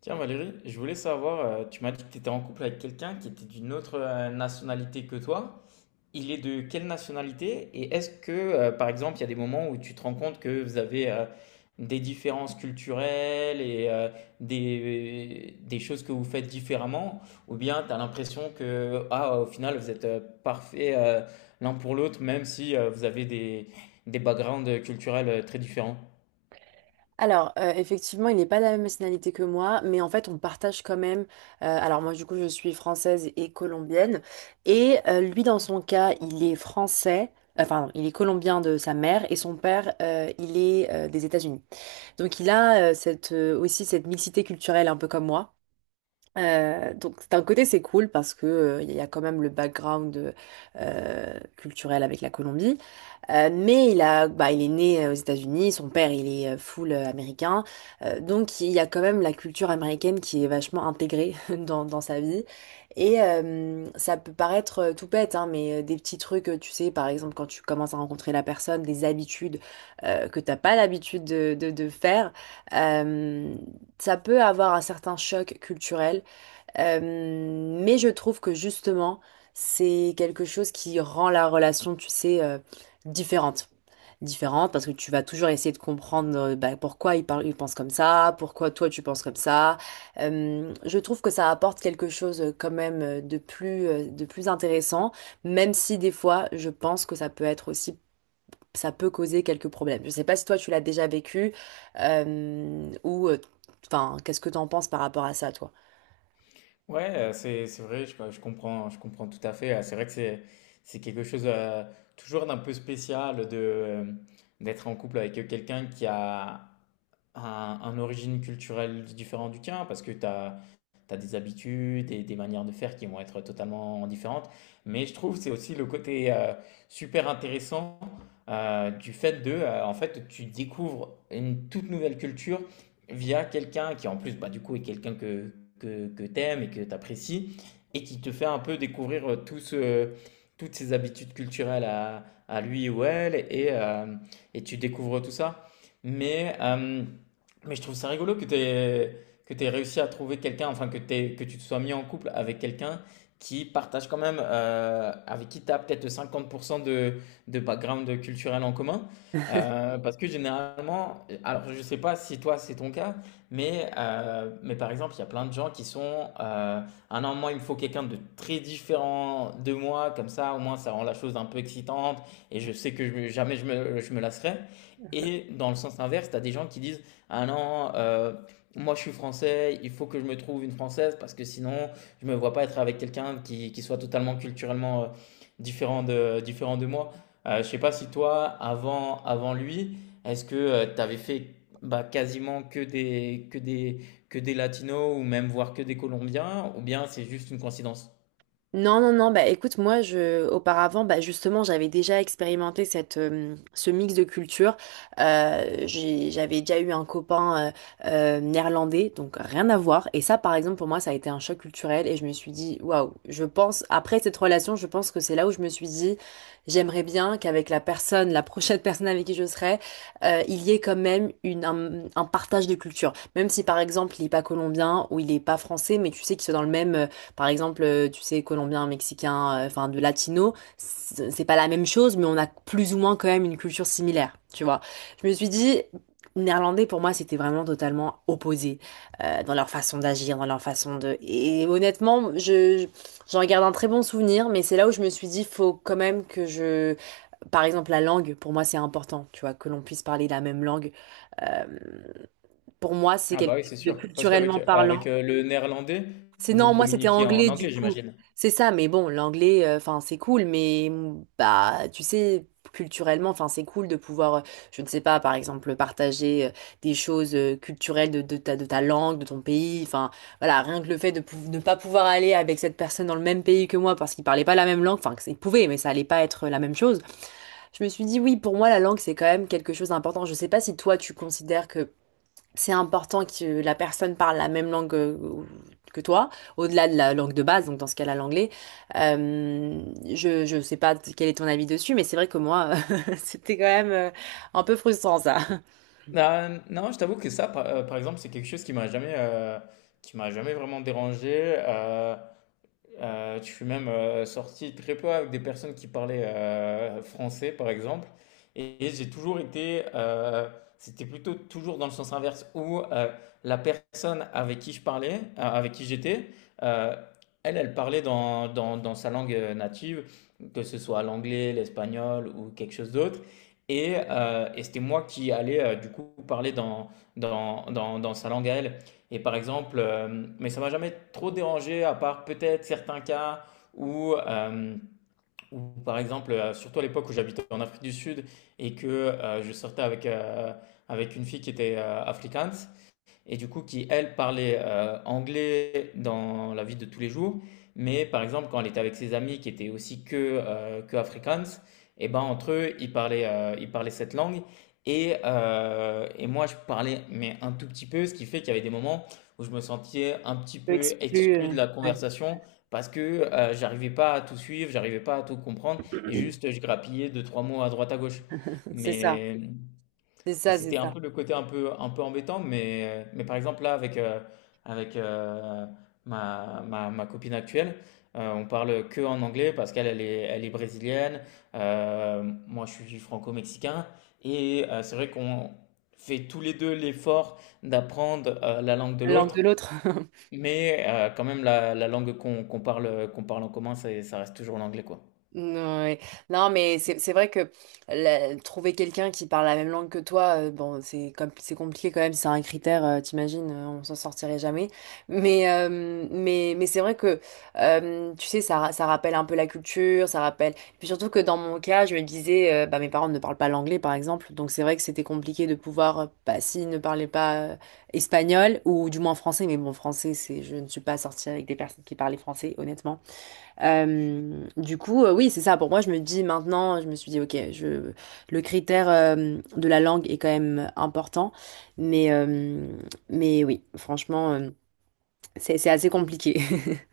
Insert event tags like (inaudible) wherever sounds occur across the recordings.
Tiens Valérie, je voulais savoir, tu m'as dit que tu étais en couple avec quelqu'un qui était d'une autre nationalité que toi. Il est de quelle nationalité? Et est-ce que, par exemple, il y a des moments où tu te rends compte que vous avez des différences culturelles et des choses que vous faites différemment? Ou bien tu as l'impression que, ah, au final, vous êtes parfaits l'un pour l'autre, même si vous avez des backgrounds culturels très différents? Alors, effectivement, il n'est pas de la même nationalité que moi, mais en fait, on partage quand même. Alors, moi, du coup, je suis française et colombienne. Et lui, dans son cas, il est français, enfin, il est colombien de sa mère, et son père, il est des États-Unis. Donc, il a aussi cette mixité culturelle, un peu comme moi. Donc d'un côté c'est cool parce que il y a quand même le background culturel avec la Colombie. Mais il a, bah, il est né aux États-Unis, son père il est full américain. Donc il y a quand même la culture américaine qui est vachement intégrée (laughs) dans sa vie. Et ça peut paraître tout bête, hein, mais des petits trucs, tu sais, par exemple quand tu commences à rencontrer la personne, des habitudes que t'as pas l'habitude de faire, euh, ça peut avoir un certain choc culturel. Mais je trouve que justement, c'est quelque chose qui rend la relation, tu sais, différente. Différente parce que tu vas toujours essayer de comprendre bah, pourquoi il parle, il pense comme ça, pourquoi toi tu penses comme ça. Je trouve que ça apporte quelque chose quand même de plus intéressant, même si des fois je pense que ça peut être aussi, ça peut causer quelques problèmes. Je sais pas si toi tu l'as déjà vécu ou enfin, qu'est-ce que t'en penses par rapport à ça, toi? Ouais, c'est vrai, je comprends, je comprends tout à fait. C'est vrai que c'est quelque chose toujours d'un peu spécial de d'être en couple avec quelqu'un qui a un origine culturelle différente du tien, parce que tu as, des habitudes et des manières de faire qui vont être totalement différentes. Mais je trouve que c'est aussi le côté super intéressant du fait de, en fait, tu découvres une toute nouvelle culture via quelqu'un qui, en plus, bah, du coup, est quelqu'un que t'aimes et que t'apprécies, et qui te fait un peu découvrir toutes ses habitudes culturelles à lui ou elle, et tu découvres tout ça. Mais euh, mais je trouve ça rigolo que tu aies, que tu réussi à trouver quelqu'un, enfin que, t'aies- que tu te sois mis en couple avec quelqu'un qui partage quand même, avec qui tu as peut-être 50% de background culturel en commun. (laughs) Parce que généralement, alors je ne sais pas si toi c'est ton cas, mais par exemple, il y a plein de gens qui sont, ah non, moi il me faut quelqu'un de très différent de moi, comme ça au moins ça rend la chose un peu excitante et je sais que jamais je me lasserai. Et dans le sens inverse, tu as des gens qui disent, ah non, moi je suis français, il faut que je me trouve une française parce que sinon je me vois pas être avec quelqu'un qui soit totalement culturellement, différent de moi. Je sais pas si toi avant lui, est-ce que, tu avais fait, bah, quasiment que des latinos ou même voire que des colombiens ou bien c'est juste une coïncidence? Non, non, non, bah écoute, moi, auparavant, bah justement, j'avais déjà expérimenté ce mix de cultures. J'avais déjà eu un copain néerlandais, donc rien à voir. Et ça, par exemple, pour moi, ça a été un choc culturel et je me suis dit, waouh, je pense, après cette relation, je pense que c'est là où je me suis dit, j'aimerais bien qu'avec la personne, la prochaine (laughs) personne avec qui je serai, il y ait quand même un partage de culture. Même si, par exemple, il n'est pas colombien ou il n'est pas français, mais tu sais qu'ils sont dans le même. Par exemple, tu sais, colombien, mexicain, enfin de latino, c'est pas la même chose, mais on a plus ou moins quand même une culture similaire, tu vois. Je me suis dit, néerlandais pour moi, c'était vraiment totalement opposé dans leur façon d'agir, dans leur façon de. Et honnêtement, je j'en garde un très bon souvenir, mais c'est là où je me suis dit, faut quand même que je. Par exemple, la langue, pour moi, c'est important, tu vois, que l'on puisse parler la même langue. Euh, pour moi, c'est Ah bah quelque oui, chose c'est de sûr, parce qu'avec, culturellement parlant. Le néerlandais, C'est vous non, moi c'était communiquiez en anglais anglais, du coup. j'imagine? C'est ça, mais bon, l'anglais, enfin c'est cool, mais mm, bah tu sais, culturellement, enfin c'est cool de pouvoir, je ne sais pas, par exemple, partager des choses culturelles de ta langue, de ton pays. Enfin voilà, rien que le fait de ne pas pouvoir aller avec cette personne dans le même pays que moi parce qu'il parlait pas la même langue, enfin il pouvait, mais ça allait pas être la même chose. Je me suis dit oui, pour moi la langue c'est quand même quelque chose d'important. Je sais pas si toi tu considères que c'est important que la personne parle la même langue que toi, au-delà de la langue de base, donc dans ce cas-là l'anglais. Euh, je sais pas quel est ton avis dessus, mais c'est vrai que moi, (laughs) c'était quand même un peu frustrant ça. Ah, non, je t'avoue que ça, par, par exemple, c'est quelque chose qui m'a jamais vraiment dérangé. Euh, je suis même sorti très peu avec des personnes qui parlaient français, par exemple. Et j'ai toujours été, c'était plutôt toujours dans le sens inverse, où la personne avec qui je parlais, avec qui j'étais, euh, elle, elle parlait dans sa langue native, que ce soit l'anglais, l'espagnol ou quelque chose d'autre. Et c'était moi qui allais du coup parler dans sa langue à elle. Et par exemple, mais ça m'a jamais trop dérangé, à part peut-être certains cas où, euh, où, par exemple, surtout à l'époque où j'habitais en Afrique du Sud et que je sortais avec, avec une fille qui était afrikaans, et du coup qui, elle, parlait anglais dans la vie de tous les jours, mais par exemple quand elle était avec ses amis qui étaient aussi que Afrikaans, et ben entre eux, ils parlaient cette langue, et moi je parlais mais un tout petit peu, ce qui fait qu'il y avait des moments où je me sentais un petit Je peu m'exclus, exclu de la ouais. conversation. Parce que j'arrivais pas à tout suivre, j'arrivais pas à tout comprendre, et (clears throat) juste je grappillais deux, trois mots à droite à gauche. C'est ça, Mais, c'est et ça, c'est c'était un ça. peu le côté un peu embêtant, mais par exemple là avec, avec euh, ma copine actuelle, on parle que en anglais parce qu'elle elle est brésilienne, moi je suis franco-mexicain, et c'est vrai qu'on fait tous les deux l'effort d'apprendre la langue de La langue l'autre, de l'autre. (laughs) mais quand même la langue qu'on parle, qu'on parle en commun, ça reste toujours l'anglais quoi. Ouais. Non, mais c'est vrai que trouver quelqu'un qui parle la même langue que toi, bon, c'est compliqué quand même, c'est un critère, t'imagines, on s'en sortirait jamais. Mais c'est vrai que tu sais, ça rappelle un peu la culture, ça rappelle. Et puis surtout que dans mon cas, je me disais, bah mes parents ne parlent pas l'anglais par exemple, donc c'est vrai que c'était compliqué de pouvoir, bah s'ils ne parlaient pas espagnol ou du moins français, mais bon, français, c'est, je ne suis pas sortie avec des personnes qui parlaient français, honnêtement. Du coup, oui, c'est ça. Pour moi, je me dis maintenant, je me suis dit, ok, le critère de la langue est quand même important, mais, euh, mais oui, franchement, c'est assez compliqué. (laughs)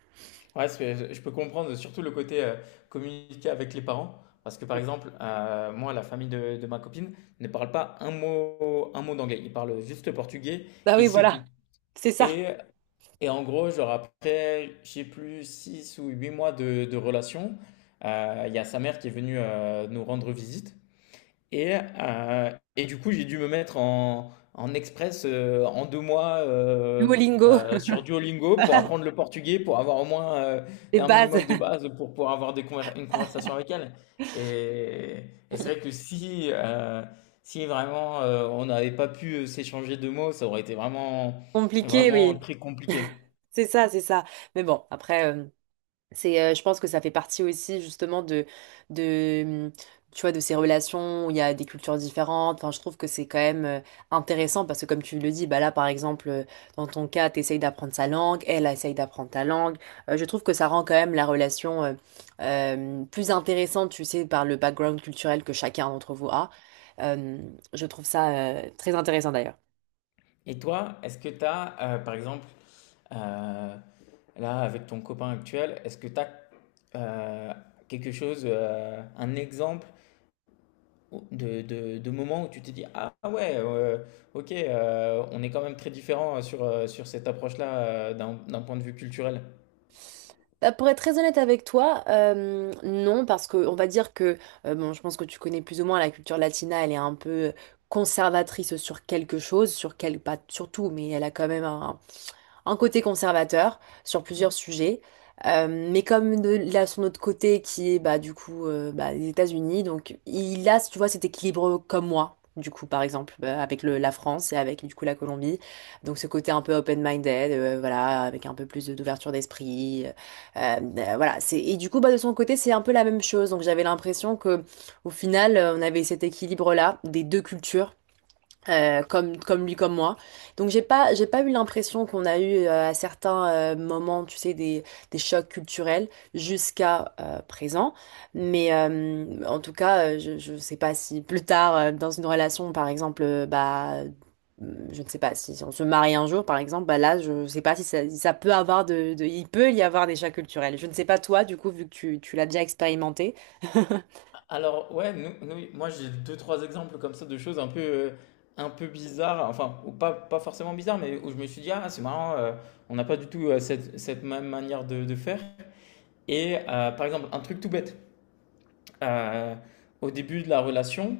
Ouais, je peux comprendre surtout le côté communiquer avec les parents. Parce que par exemple, moi, la famille de ma copine ne parle pas un mot d'anglais. Ils parlent juste le portugais Bah et oui, c'est tout. voilà, c'est ça. Et, et en gros, genre après, je sais plus, 6 ou 8 mois de relation, il y a sa mère qui est venue nous rendre visite. Et, euh, et du coup, j'ai dû me mettre en, en express en 2 mois Duolingo, sur Duolingo pour (laughs) apprendre le portugais, pour avoir au moins les un bases, minimum de base, pour pouvoir avoir une conversation avec elle. Et, et c'est vrai que si, si vraiment on n'avait pas pu s'échanger de mots, ça aurait été vraiment, compliqué, vraiment oui. très compliqué. C'est ça, c'est ça. Mais bon, après. C'est, je pense que ça fait partie aussi justement de tu vois, de ces relations où il y a des cultures différentes. Enfin, je trouve que c'est quand même intéressant parce que comme tu le dis, bah là par exemple, dans ton cas, tu essayes d'apprendre sa langue, elle essaye d'apprendre ta langue. Je trouve que ça rend quand même la relation plus intéressante, tu sais, par le background culturel que chacun d'entre vous a. Euh, je trouve ça très intéressant d'ailleurs. Et toi, est-ce que tu as, par exemple, Euh, là, avec ton copain actuel, est-ce que tu as euh, quelque chose, un exemple de moment où tu t'es dit, ah ouais, ok, on est quand même très différents sur, sur cette approche-là d'un point de vue culturel. Bah, pour être très honnête avec toi, non, parce que on va dire que, bon, je pense que tu connais plus ou moins la culture latina, elle est un peu conservatrice sur quelque chose, sur quel, pas sur tout, mais elle a quand même un côté conservateur sur plusieurs sujets. Mais comme de, là, son autre côté qui est bah, du coup bah, les États-Unis, donc il a, tu vois, cet équilibre comme moi, du coup, par exemple, avec la France et avec du coup la Colombie. Donc ce côté un peu open-minded, voilà, avec un peu d'ouverture d'esprit. Voilà, c'est, et du coup, bah, de son côté, c'est un peu la même chose. Donc j'avais l'impression que au final, on avait cet équilibre-là des deux cultures comme, comme lui, comme moi. Donc j'ai pas eu l'impression qu'on a eu à certains moments, tu sais, des chocs culturels jusqu'à présent. Mais en tout cas, je sais pas si plus tard, dans une relation, par exemple, je ne sais pas si on se marie un jour, par exemple, bah là, je ne sais pas si ça, si ça peut avoir il peut y avoir des chocs culturels. Je ne sais pas toi, du coup, vu que tu l'as déjà expérimenté. (laughs) Alors ouais, moi j'ai deux, trois exemples comme ça de choses un peu bizarres, enfin, ou pas, pas forcément bizarres, mais où je me suis dit, ah c'est marrant, on n'a pas du tout cette même manière de faire. Et par exemple, un truc tout bête. euh, au début de la relation,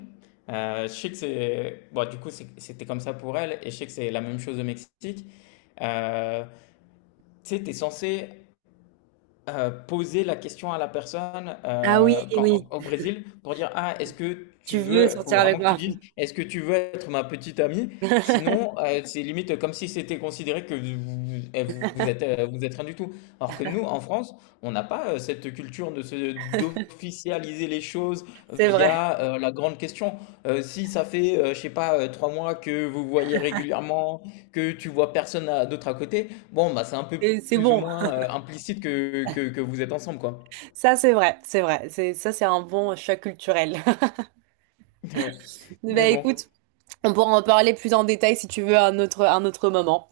je sais que c'est. Bon, du coup, c'était comme ça pour elle, et je sais que c'est la même chose au Mexique. Euh, tu sais, t'es censé poser la question à la personne Ah oui, oui. au Brésil pour dire, ah, est-ce que tu Tu veux veux, faut sortir avec vraiment que tu moi. dises, est-ce que tu veux être ma petite amie? Sinon, (laughs) c'est limite comme si c'était considéré que vous, eh, vous êtes rien du tout. Alors que nous, en France, on n'a pas cette culture de se, d'officialiser les choses C'est vrai. via la grande question. Si ça fait, je sais pas, 3 mois que vous voyez régulièrement, que tu vois personne d'autre à côté, bon, bah, c'est un peu Et c'est plus ou bon. moins implicite que vous êtes ensemble, quoi. Ça, c'est vrai. C'est vrai. C'est, ça, c'est un bon choc culturel. (laughs) Ouais. Mais Bah bon, écoute, on pourra en parler plus en détail si tu veux à un autre moment.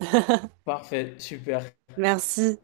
parfait, super. Merci.